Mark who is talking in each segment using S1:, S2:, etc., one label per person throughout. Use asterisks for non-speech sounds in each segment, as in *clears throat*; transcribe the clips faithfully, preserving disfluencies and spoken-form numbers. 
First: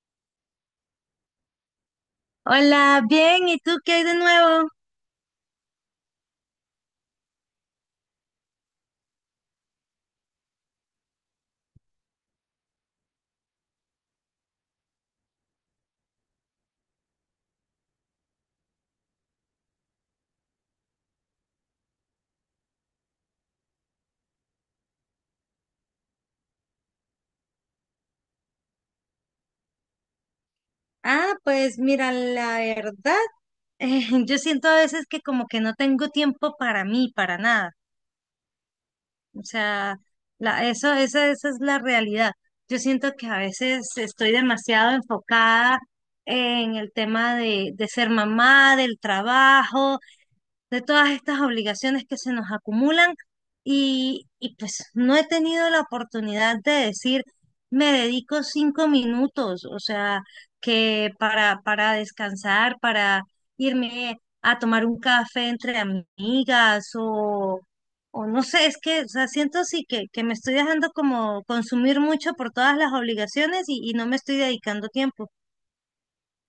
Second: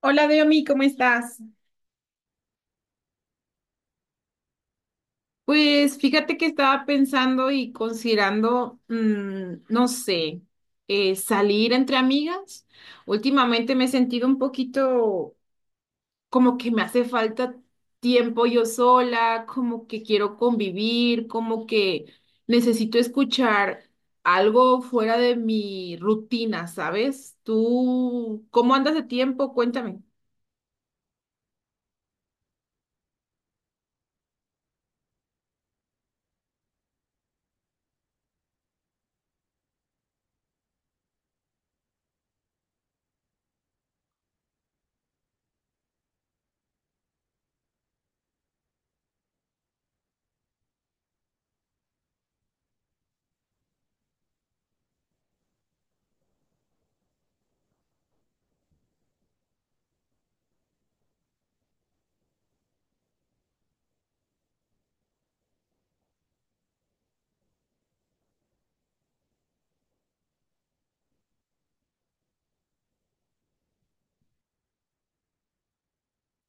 S1: Hola, Deomi, ¿cómo estás?
S2: Hola, bien, ¿y tú qué hay de nuevo?
S1: Pues fíjate que estaba pensando y considerando, mm, no sé, eh, salir entre amigas. Últimamente me he sentido un poquito como que me hace falta tiempo yo sola, como que quiero convivir, como que necesito escuchar algo fuera de mi rutina, ¿sabes? ¿Tú cómo andas de tiempo? Cuéntame.
S2: Ah, pues mira, la verdad, *laughs* eh, yo siento a veces que como que no tengo tiempo para mí, para nada. O sea, la, eso, esa, esa es la realidad. Yo siento que a veces estoy demasiado enfocada en el tema de, de ser mamá, del trabajo, de todas estas obligaciones que se nos acumulan y, y pues no he tenido la oportunidad de decir, me dedico cinco minutos, o sea, que para, para descansar, para irme a tomar un café entre amigas o, o no sé, es que, o sea, siento sí que, que me estoy dejando como consumir mucho por todas las obligaciones y, y no me estoy dedicando tiempo.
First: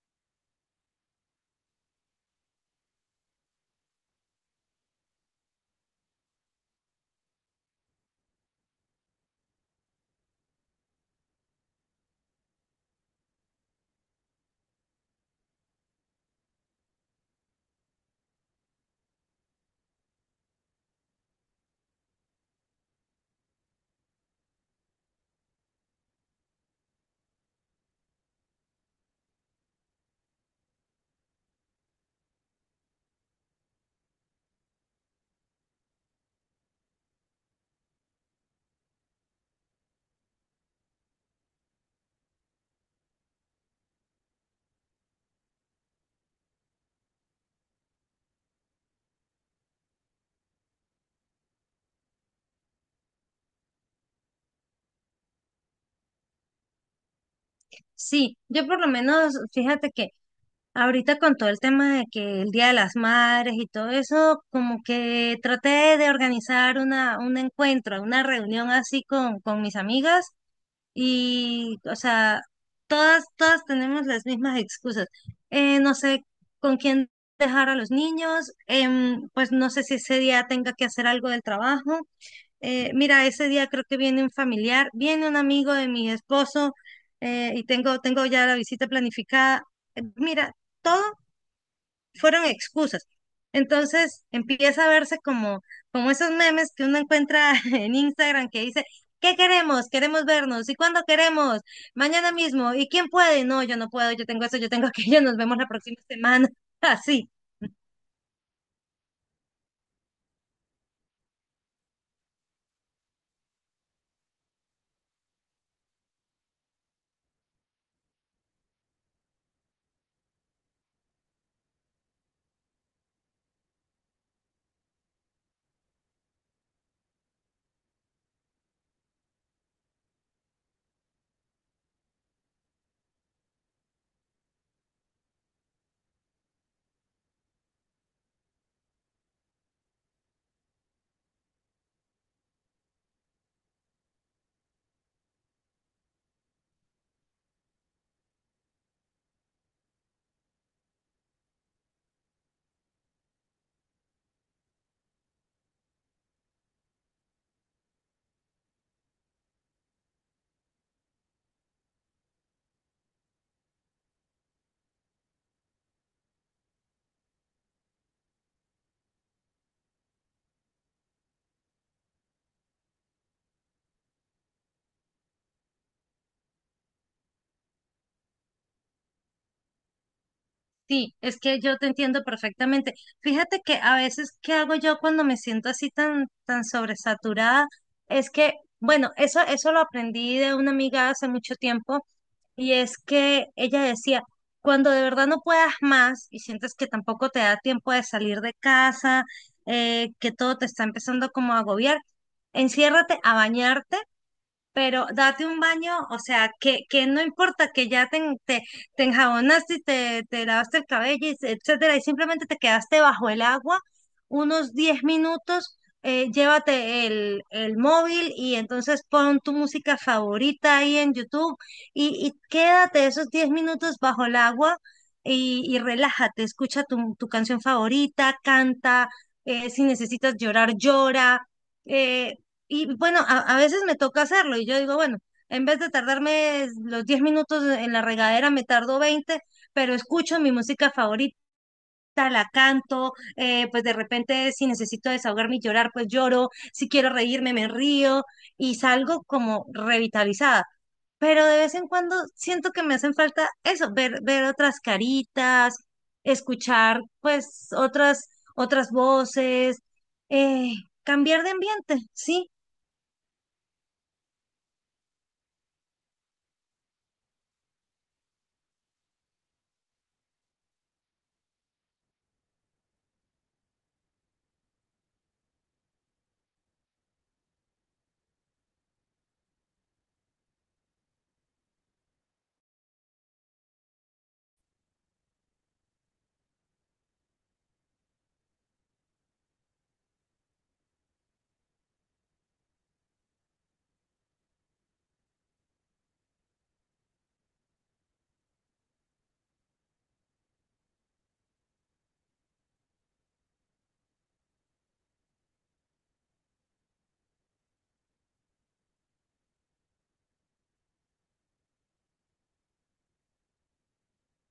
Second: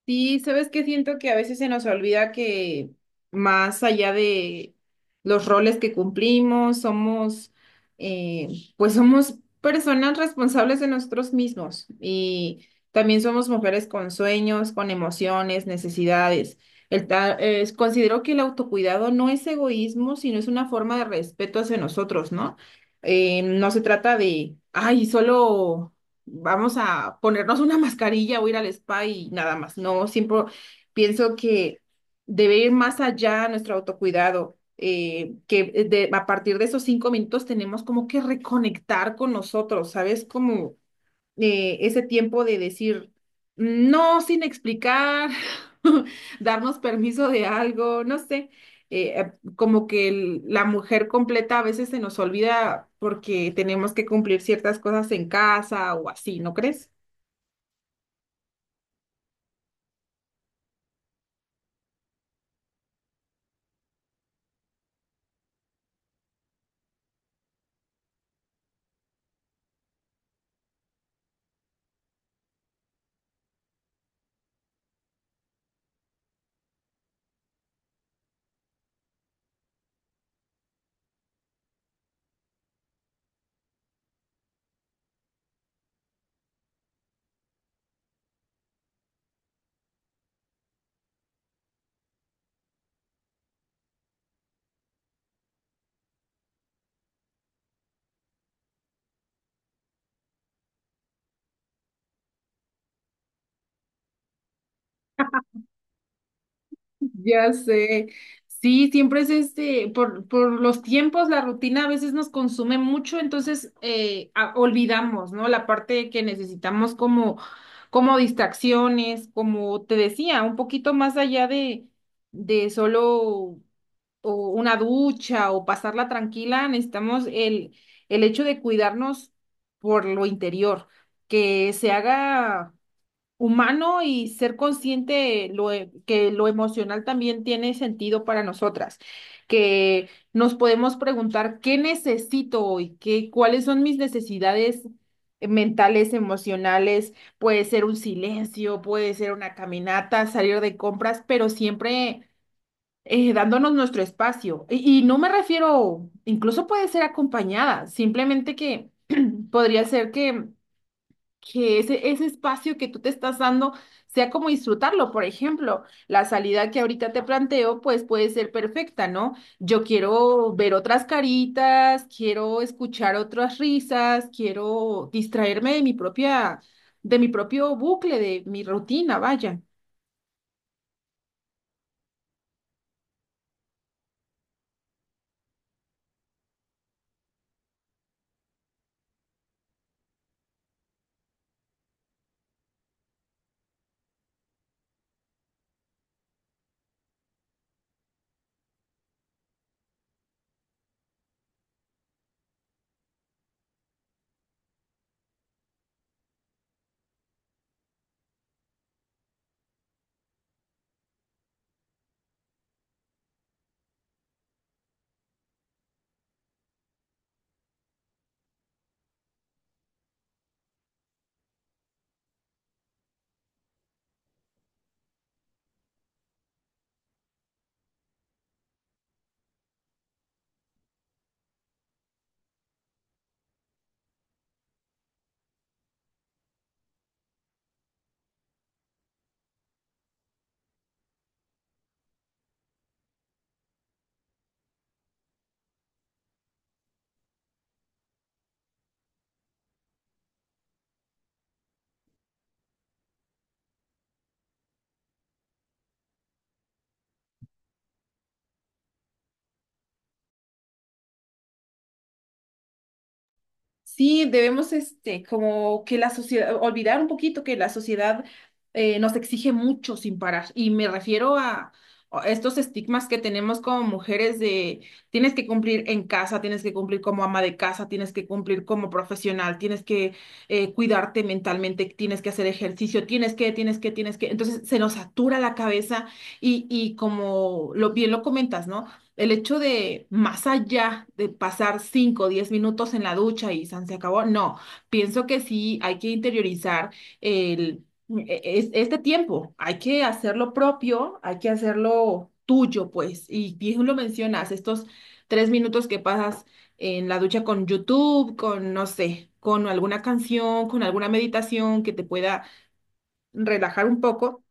S1: Sí, sabes que siento que a veces se nos olvida que más allá de los roles que cumplimos, somos, eh, pues somos personas responsables de nosotros mismos y también somos mujeres con sueños, con emociones, necesidades. El ta- es- considero que el autocuidado no es egoísmo, sino es una forma de respeto hacia nosotros, ¿no? Eh, no se trata de, ay, solo vamos a ponernos una mascarilla o ir al spa y nada más. No, siempre pienso que debe ir más allá nuestro autocuidado, eh, que de- a partir de esos cinco minutos tenemos como que reconectar con nosotros, ¿sabes? Como eh, Ese tiempo de decir no sin explicar, *laughs* darnos permiso de algo, no sé, eh, eh, como que el- la mujer completa a veces se nos olvida porque tenemos que cumplir ciertas cosas en casa o así, ¿no crees?
S2: Sí, yo por lo menos, fíjate que ahorita con todo el tema de que el Día de las Madres y todo eso, como que traté de organizar una, un encuentro, una reunión así con, con mis amigas y, o sea, todas, todas tenemos las mismas excusas. Eh, no sé con quién dejar a los niños, em, pues no sé si ese día tenga que hacer algo del trabajo. Eh, mira, ese día creo que viene un familiar, viene un amigo de mi esposo, eh, y tengo, tengo ya la visita planificada. Eh, Mira. Todo fueron excusas. Entonces empieza a verse como, como esos memes que uno encuentra *laughs* en Instagram que dice, ¿qué queremos? Queremos vernos. ¿Y cuándo queremos? Mañana mismo. ¿Y quién puede? No, yo no puedo, yo tengo eso, yo tengo *laughs* aquello, nos vemos la próxima semana. *laughs* Así,
S1: Ya sé. Sí, siempre es este, por, por los tiempos, la rutina a veces nos consume mucho, entonces eh, a- olvidamos, ¿no? La parte que necesitamos como, como distracciones, como te decía, un poquito más allá de, de solo o una ducha o pasarla tranquila, necesitamos el, el hecho de cuidarnos por lo interior, que se haga humano y ser consciente lo, e- que lo emocional también tiene sentido para nosotras, que nos podemos preguntar qué necesito hoy, qué, cuáles son mis necesidades mentales, emocionales, puede ser un silencio, puede ser una caminata, salir de compras, pero siempre eh, dándonos nuestro espacio. Y, y no me refiero, incluso puede ser acompañada, simplemente que *clears throat* podría ser que que ese, ese espacio que tú te estás dando sea como disfrutarlo. Por ejemplo, la salida que ahorita te planteo, pues puede ser perfecta, ¿no? Yo quiero ver otras caritas, quiero escuchar otras risas, quiero distraerme de mi propia, de mi propio bucle, de mi rutina, vaya.
S2: sí, es que yo te entiendo perfectamente. Fíjate que a veces, ¿qué hago yo cuando me siento así tan, tan sobresaturada? Es que, bueno, eso, eso lo aprendí de una amiga hace mucho tiempo. Y es que ella decía, cuando de verdad no puedas más y sientes que tampoco te da tiempo de salir de casa, eh, que todo te está empezando como a agobiar, enciérrate a bañarte pero date un baño, o sea, que, que no importa que ya te, te, te, enjabonaste y te, te lavaste el cabello, y se- etcétera, y simplemente te quedaste bajo el agua unos diez minutos, eh, llévate el, el móvil y entonces pon tu música favorita ahí en YouTube y, y quédate esos diez minutos bajo el agua y, y relájate, escucha tu, tu canción favorita, canta, eh, si necesitas llorar, llora. Eh, y bueno, a, a veces me toca hacerlo y yo digo, bueno, en vez de tardarme los diez minutos en la regadera, me tardo veinte pero escucho mi música favorita. La canto, eh, pues de repente si necesito desahogarme y llorar, pues lloro, si quiero reírme, me río y salgo como revitalizada. Pero de vez en cuando siento que me hacen falta eso, ver, ver otras caritas, escuchar pues otras, otras voces, eh, cambiar de ambiente, sí.
S1: Sí, debemos, este, como que la sociedad, olvidar un poquito que la sociedad eh, nos exige mucho sin parar. Y me refiero a, a estos estigmas que tenemos como mujeres de tienes que cumplir en casa, tienes que cumplir como ama de casa, tienes que cumplir como profesional, tienes que eh, cuidarte mentalmente, tienes que hacer ejercicio, tienes que, tienes que, tienes que. Entonces se nos satura la cabeza y, y como lo bien lo comentas, ¿no? El hecho de, más allá de pasar cinco o diez minutos en la ducha y san se acabó, no, pienso que sí hay que interiorizar el, e- e, es- este tiempo, hay que hacerlo propio, hay que hacerlo tuyo, pues, y bien lo mencionas, estos tres minutos que pasas en la ducha con YouTube, con, no sé, con alguna canción, con alguna meditación que te pueda relajar un poco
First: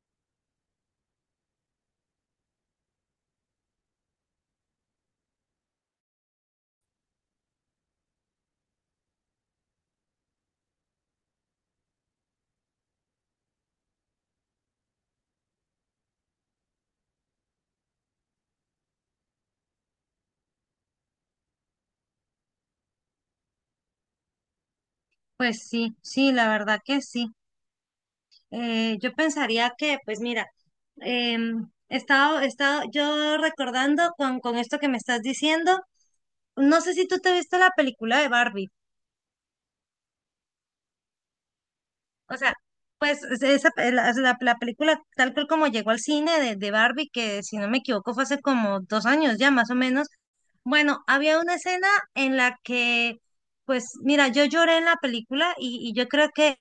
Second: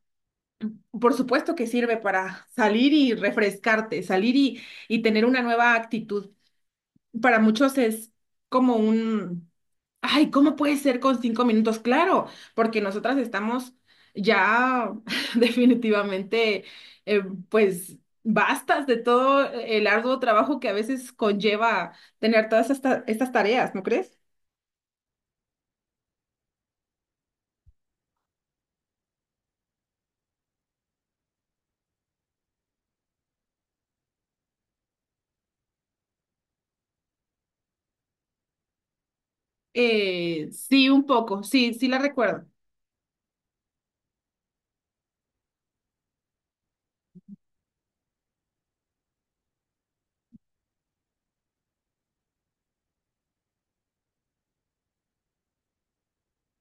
S1: por supuesto que sirve para salir y refrescarte, salir y, y tener una nueva actitud. Para muchos es como un, ay, ¿cómo puede ser con cinco minutos? Claro, porque nosotras estamos ya *laughs* definitivamente, eh, pues, bastas de todo el arduo trabajo que a veces conlleva tener todas estas, estas tareas, ¿no crees?
S2: Pues sí, sí, la verdad que sí. Eh, yo pensaría que, pues mira, em, he estado, he estado yo recordando con, con esto que me estás diciendo, no sé si tú te viste la película de Barbie,
S1: Eh, sí, un poco, sí, sí la
S2: o
S1: recuerdo.
S2: sea, pues es- esa, pe- la, la- la película tal cual como llegó al cine de, de Barbie, que si no me equivoco fue hace como dos años ya más o menos, bueno, había una escena en la que, pues mira, yo lloré en la película y, y yo creo que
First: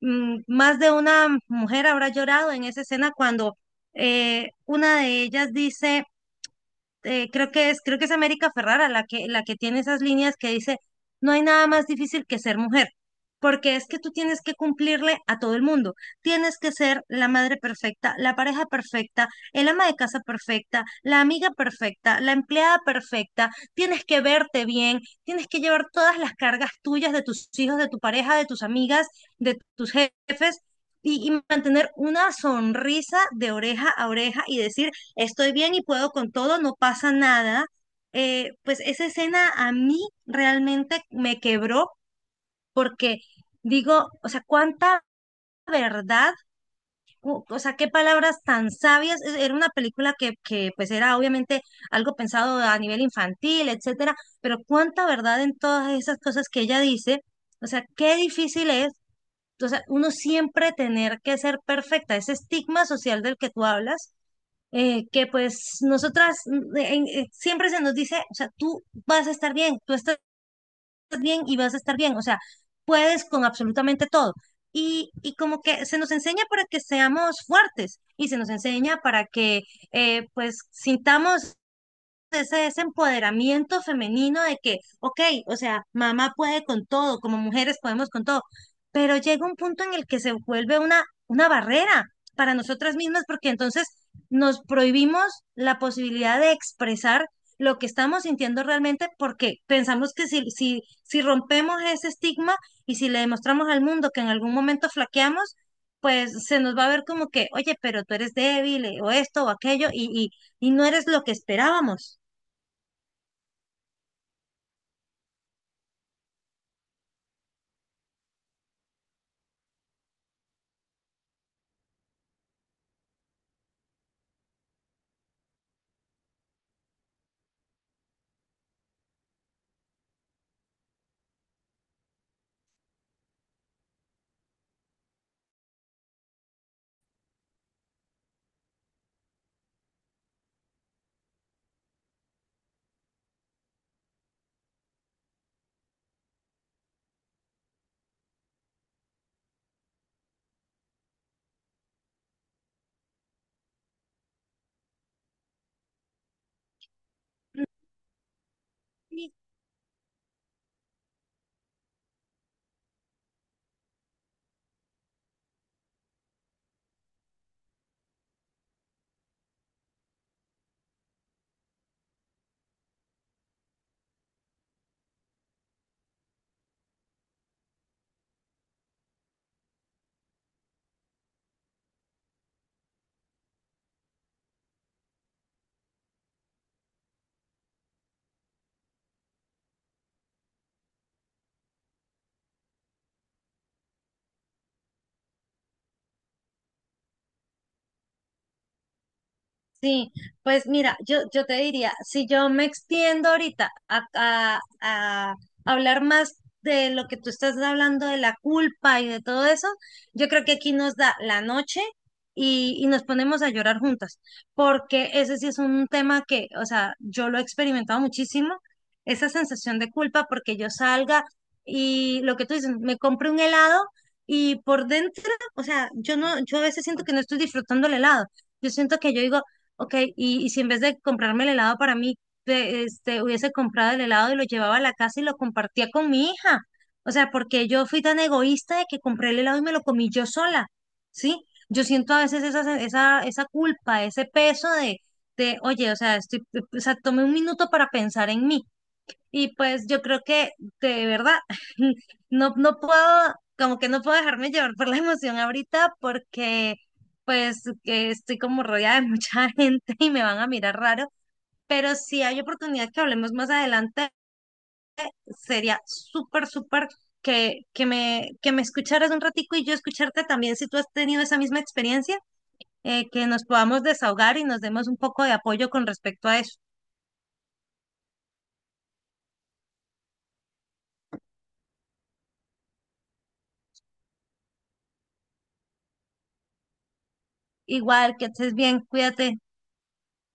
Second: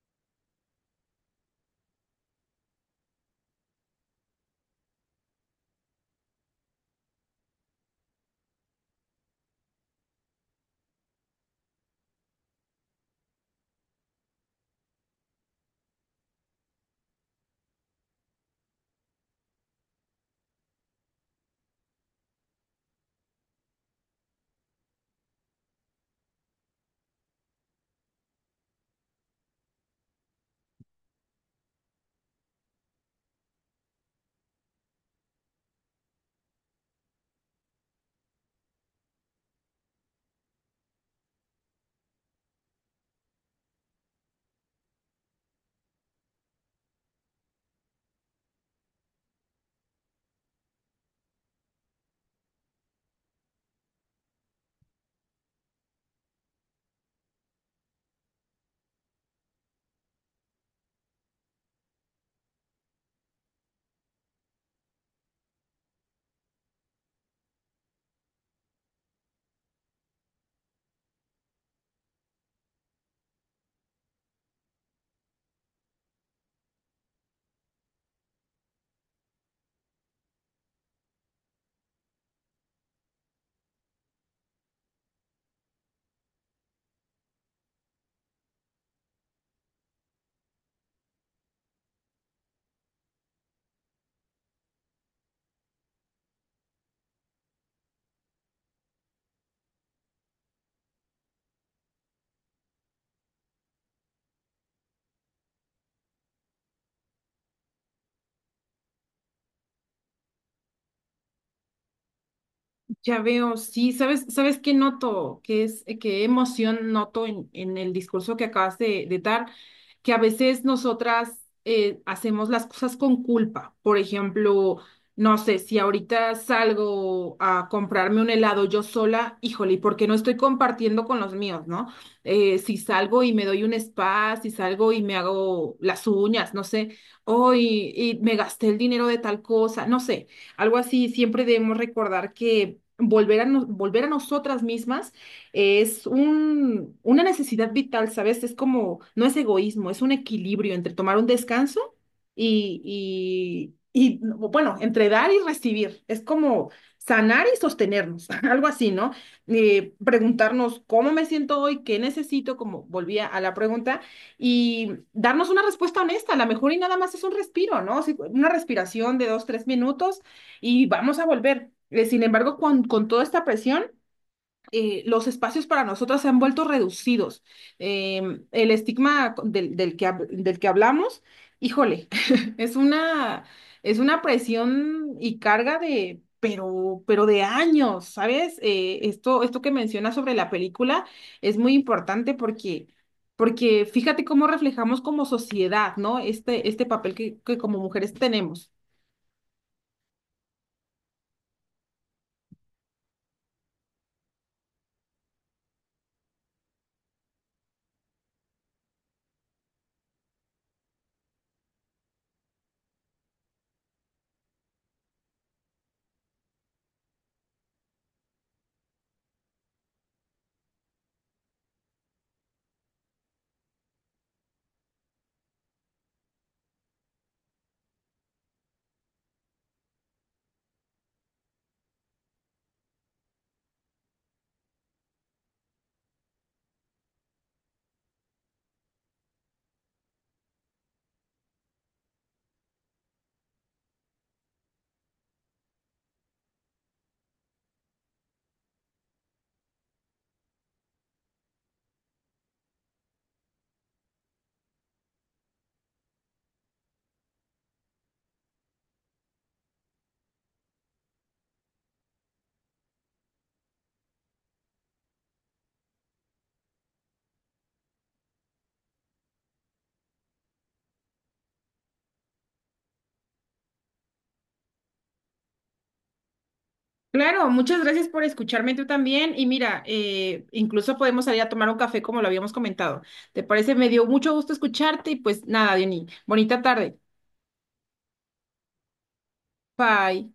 S2: mm, más de una mujer habrá llorado en esa escena cuando eh, una de ellas dice, eh, creo que es, creo que es América Ferrara la que, la que tiene esas líneas que dice, no hay nada más difícil que ser mujer, porque es que tú tienes que cumplirle a todo el mundo, tienes que ser la madre perfecta, la pareja perfecta, el ama de casa perfecta, la amiga perfecta, la empleada perfecta, tienes que verte bien, tienes que llevar todas las cargas tuyas de tus hijos, de tu pareja, de tus amigas, de tus jefes. Y, y mantener una sonrisa de oreja a oreja y decir, estoy bien y puedo con todo, no pasa nada. Eh, pues esa escena a mí realmente me quebró porque digo, o sea, cuánta verdad, o o sea, qué palabras tan sabias. Es- Era una película que, que pues era obviamente algo pensado a nivel infantil, etcétera, pero cuánta verdad en todas esas cosas que ella dice. O sea, qué difícil es. O sea, uno siempre tener que ser perfecta, ese estigma social del que tú hablas, eh, que pues nosotras mm, en- eh, siempre se nos dice, o sea, tú vas a estar bien, tú estás bien y vas a estar bien, o sea, puedes con absolutamente todo. Y, y como que se nos enseña para que seamos fuertes y se nos enseña para que eh, pues sintamos ese, ese empoderamiento femenino de que, ok, o sea, mamá puede con todo, como mujeres podemos con todo, pero llega un punto en el que se vuelve una, una barrera para nosotras mismas porque entonces nos prohibimos la posibilidad de expresar lo que estamos sintiendo realmente porque pensamos que si, si, si rompemos ese estigma y si le demostramos al mundo que en algún momento flaqueamos, pues se nos va a ver como que, oye, pero tú eres débil, eh, o esto o aquello y, y y no eres lo que esperábamos.
S1: Ya veo, sí, ¿sabes, sabes qué noto? ¿Qué es, eh, qué emoción noto en, en el discurso que acabas de, de dar? Que a veces nosotras eh, hacemos las cosas con culpa. Por ejemplo, no sé, si ahorita salgo a comprarme un helado yo sola, híjole, ¿y por qué no estoy compartiendo con los míos, no? Eh, si salgo y me doy un spa, si salgo y me hago las uñas, no sé, hoy y me gasté el dinero de tal cosa, no sé. Algo así, siempre debemos recordar que volver a, nos- volver a nosotras mismas es un, una necesidad vital, ¿sabes? Es como, no es egoísmo, es un equilibrio entre tomar un descanso y, y, y bueno, entre dar y recibir. Es como sanar y sostenernos, *laughs* algo así, ¿no?
S2: Sí,
S1: Eh, preguntarnos cómo me siento hoy, qué necesito, como volvía a la pregunta, y darnos una respuesta honesta. A lo mejor y nada más es un respiro, ¿no? Sí, una respiración de dos, tres minutos y vamos a volver. Eh, sin embargo, con, con toda esta presión, eh, los espacios para nosotras se han vuelto reducidos. Eh, el estigma del, del que, hab- del que hablamos, híjole, *laughs* es una, es una presión y carga de, pero, pero de años, ¿sabes? Eh, esto, esto que mencionas sobre la película es muy importante porque... Porque fíjate cómo reflejamos como sociedad, ¿no? Este, este papel que que como mujeres tenemos.
S2: sí, pues mira, yo, yo te diría, si yo me extiendo ahorita a, a- a hablar más de lo que tú estás hablando de la culpa y de todo eso, yo creo que aquí nos da la noche y, y nos ponemos a llorar juntas, porque ese sí es un tema que, o sea, yo lo he experimentado muchísimo, esa sensación de culpa porque yo salga y lo que tú dices, me compre un helado y por dentro, o sea, yo no, yo a veces siento que no estoy disfrutando el helado. Yo siento que yo digo, ok, y, y si en vez de comprarme el helado para mí, de- este, hubiese comprado el helado y lo llevaba a la casa y lo compartía con mi hija. O sea, porque yo fui tan egoísta de que compré el helado y me lo comí yo sola, ¿sí? Yo siento a veces esa, se- esa, esa culpa, ese peso de, de, oye, o sea, estoy, o sea, tomé un minuto para pensar en mí. Y pues yo creo que de verdad *laughs* no, no puedo, como que no puedo dejarme llevar por la emoción ahorita porque pues que estoy como rodeada de mucha *laughs* gente y me van a mirar raro, pero si hay oportunidad que hablemos más adelante, sería súper, súper que, que me, que me escucharas un ratico y yo escucharte también si tú has tenido esa misma experiencia, eh, que nos podamos desahogar y nos demos un poco de apoyo con respecto a eso.
S1: Claro, muchas gracias por escucharme tú también. Y mira, eh, incluso podemos salir a tomar un café como lo habíamos comentado. ¿Te parece? Me dio mucho gusto escucharte y pues nada, Diony, bonita tarde.
S2: Igual, que estés bien, cuídate.
S1: Bye.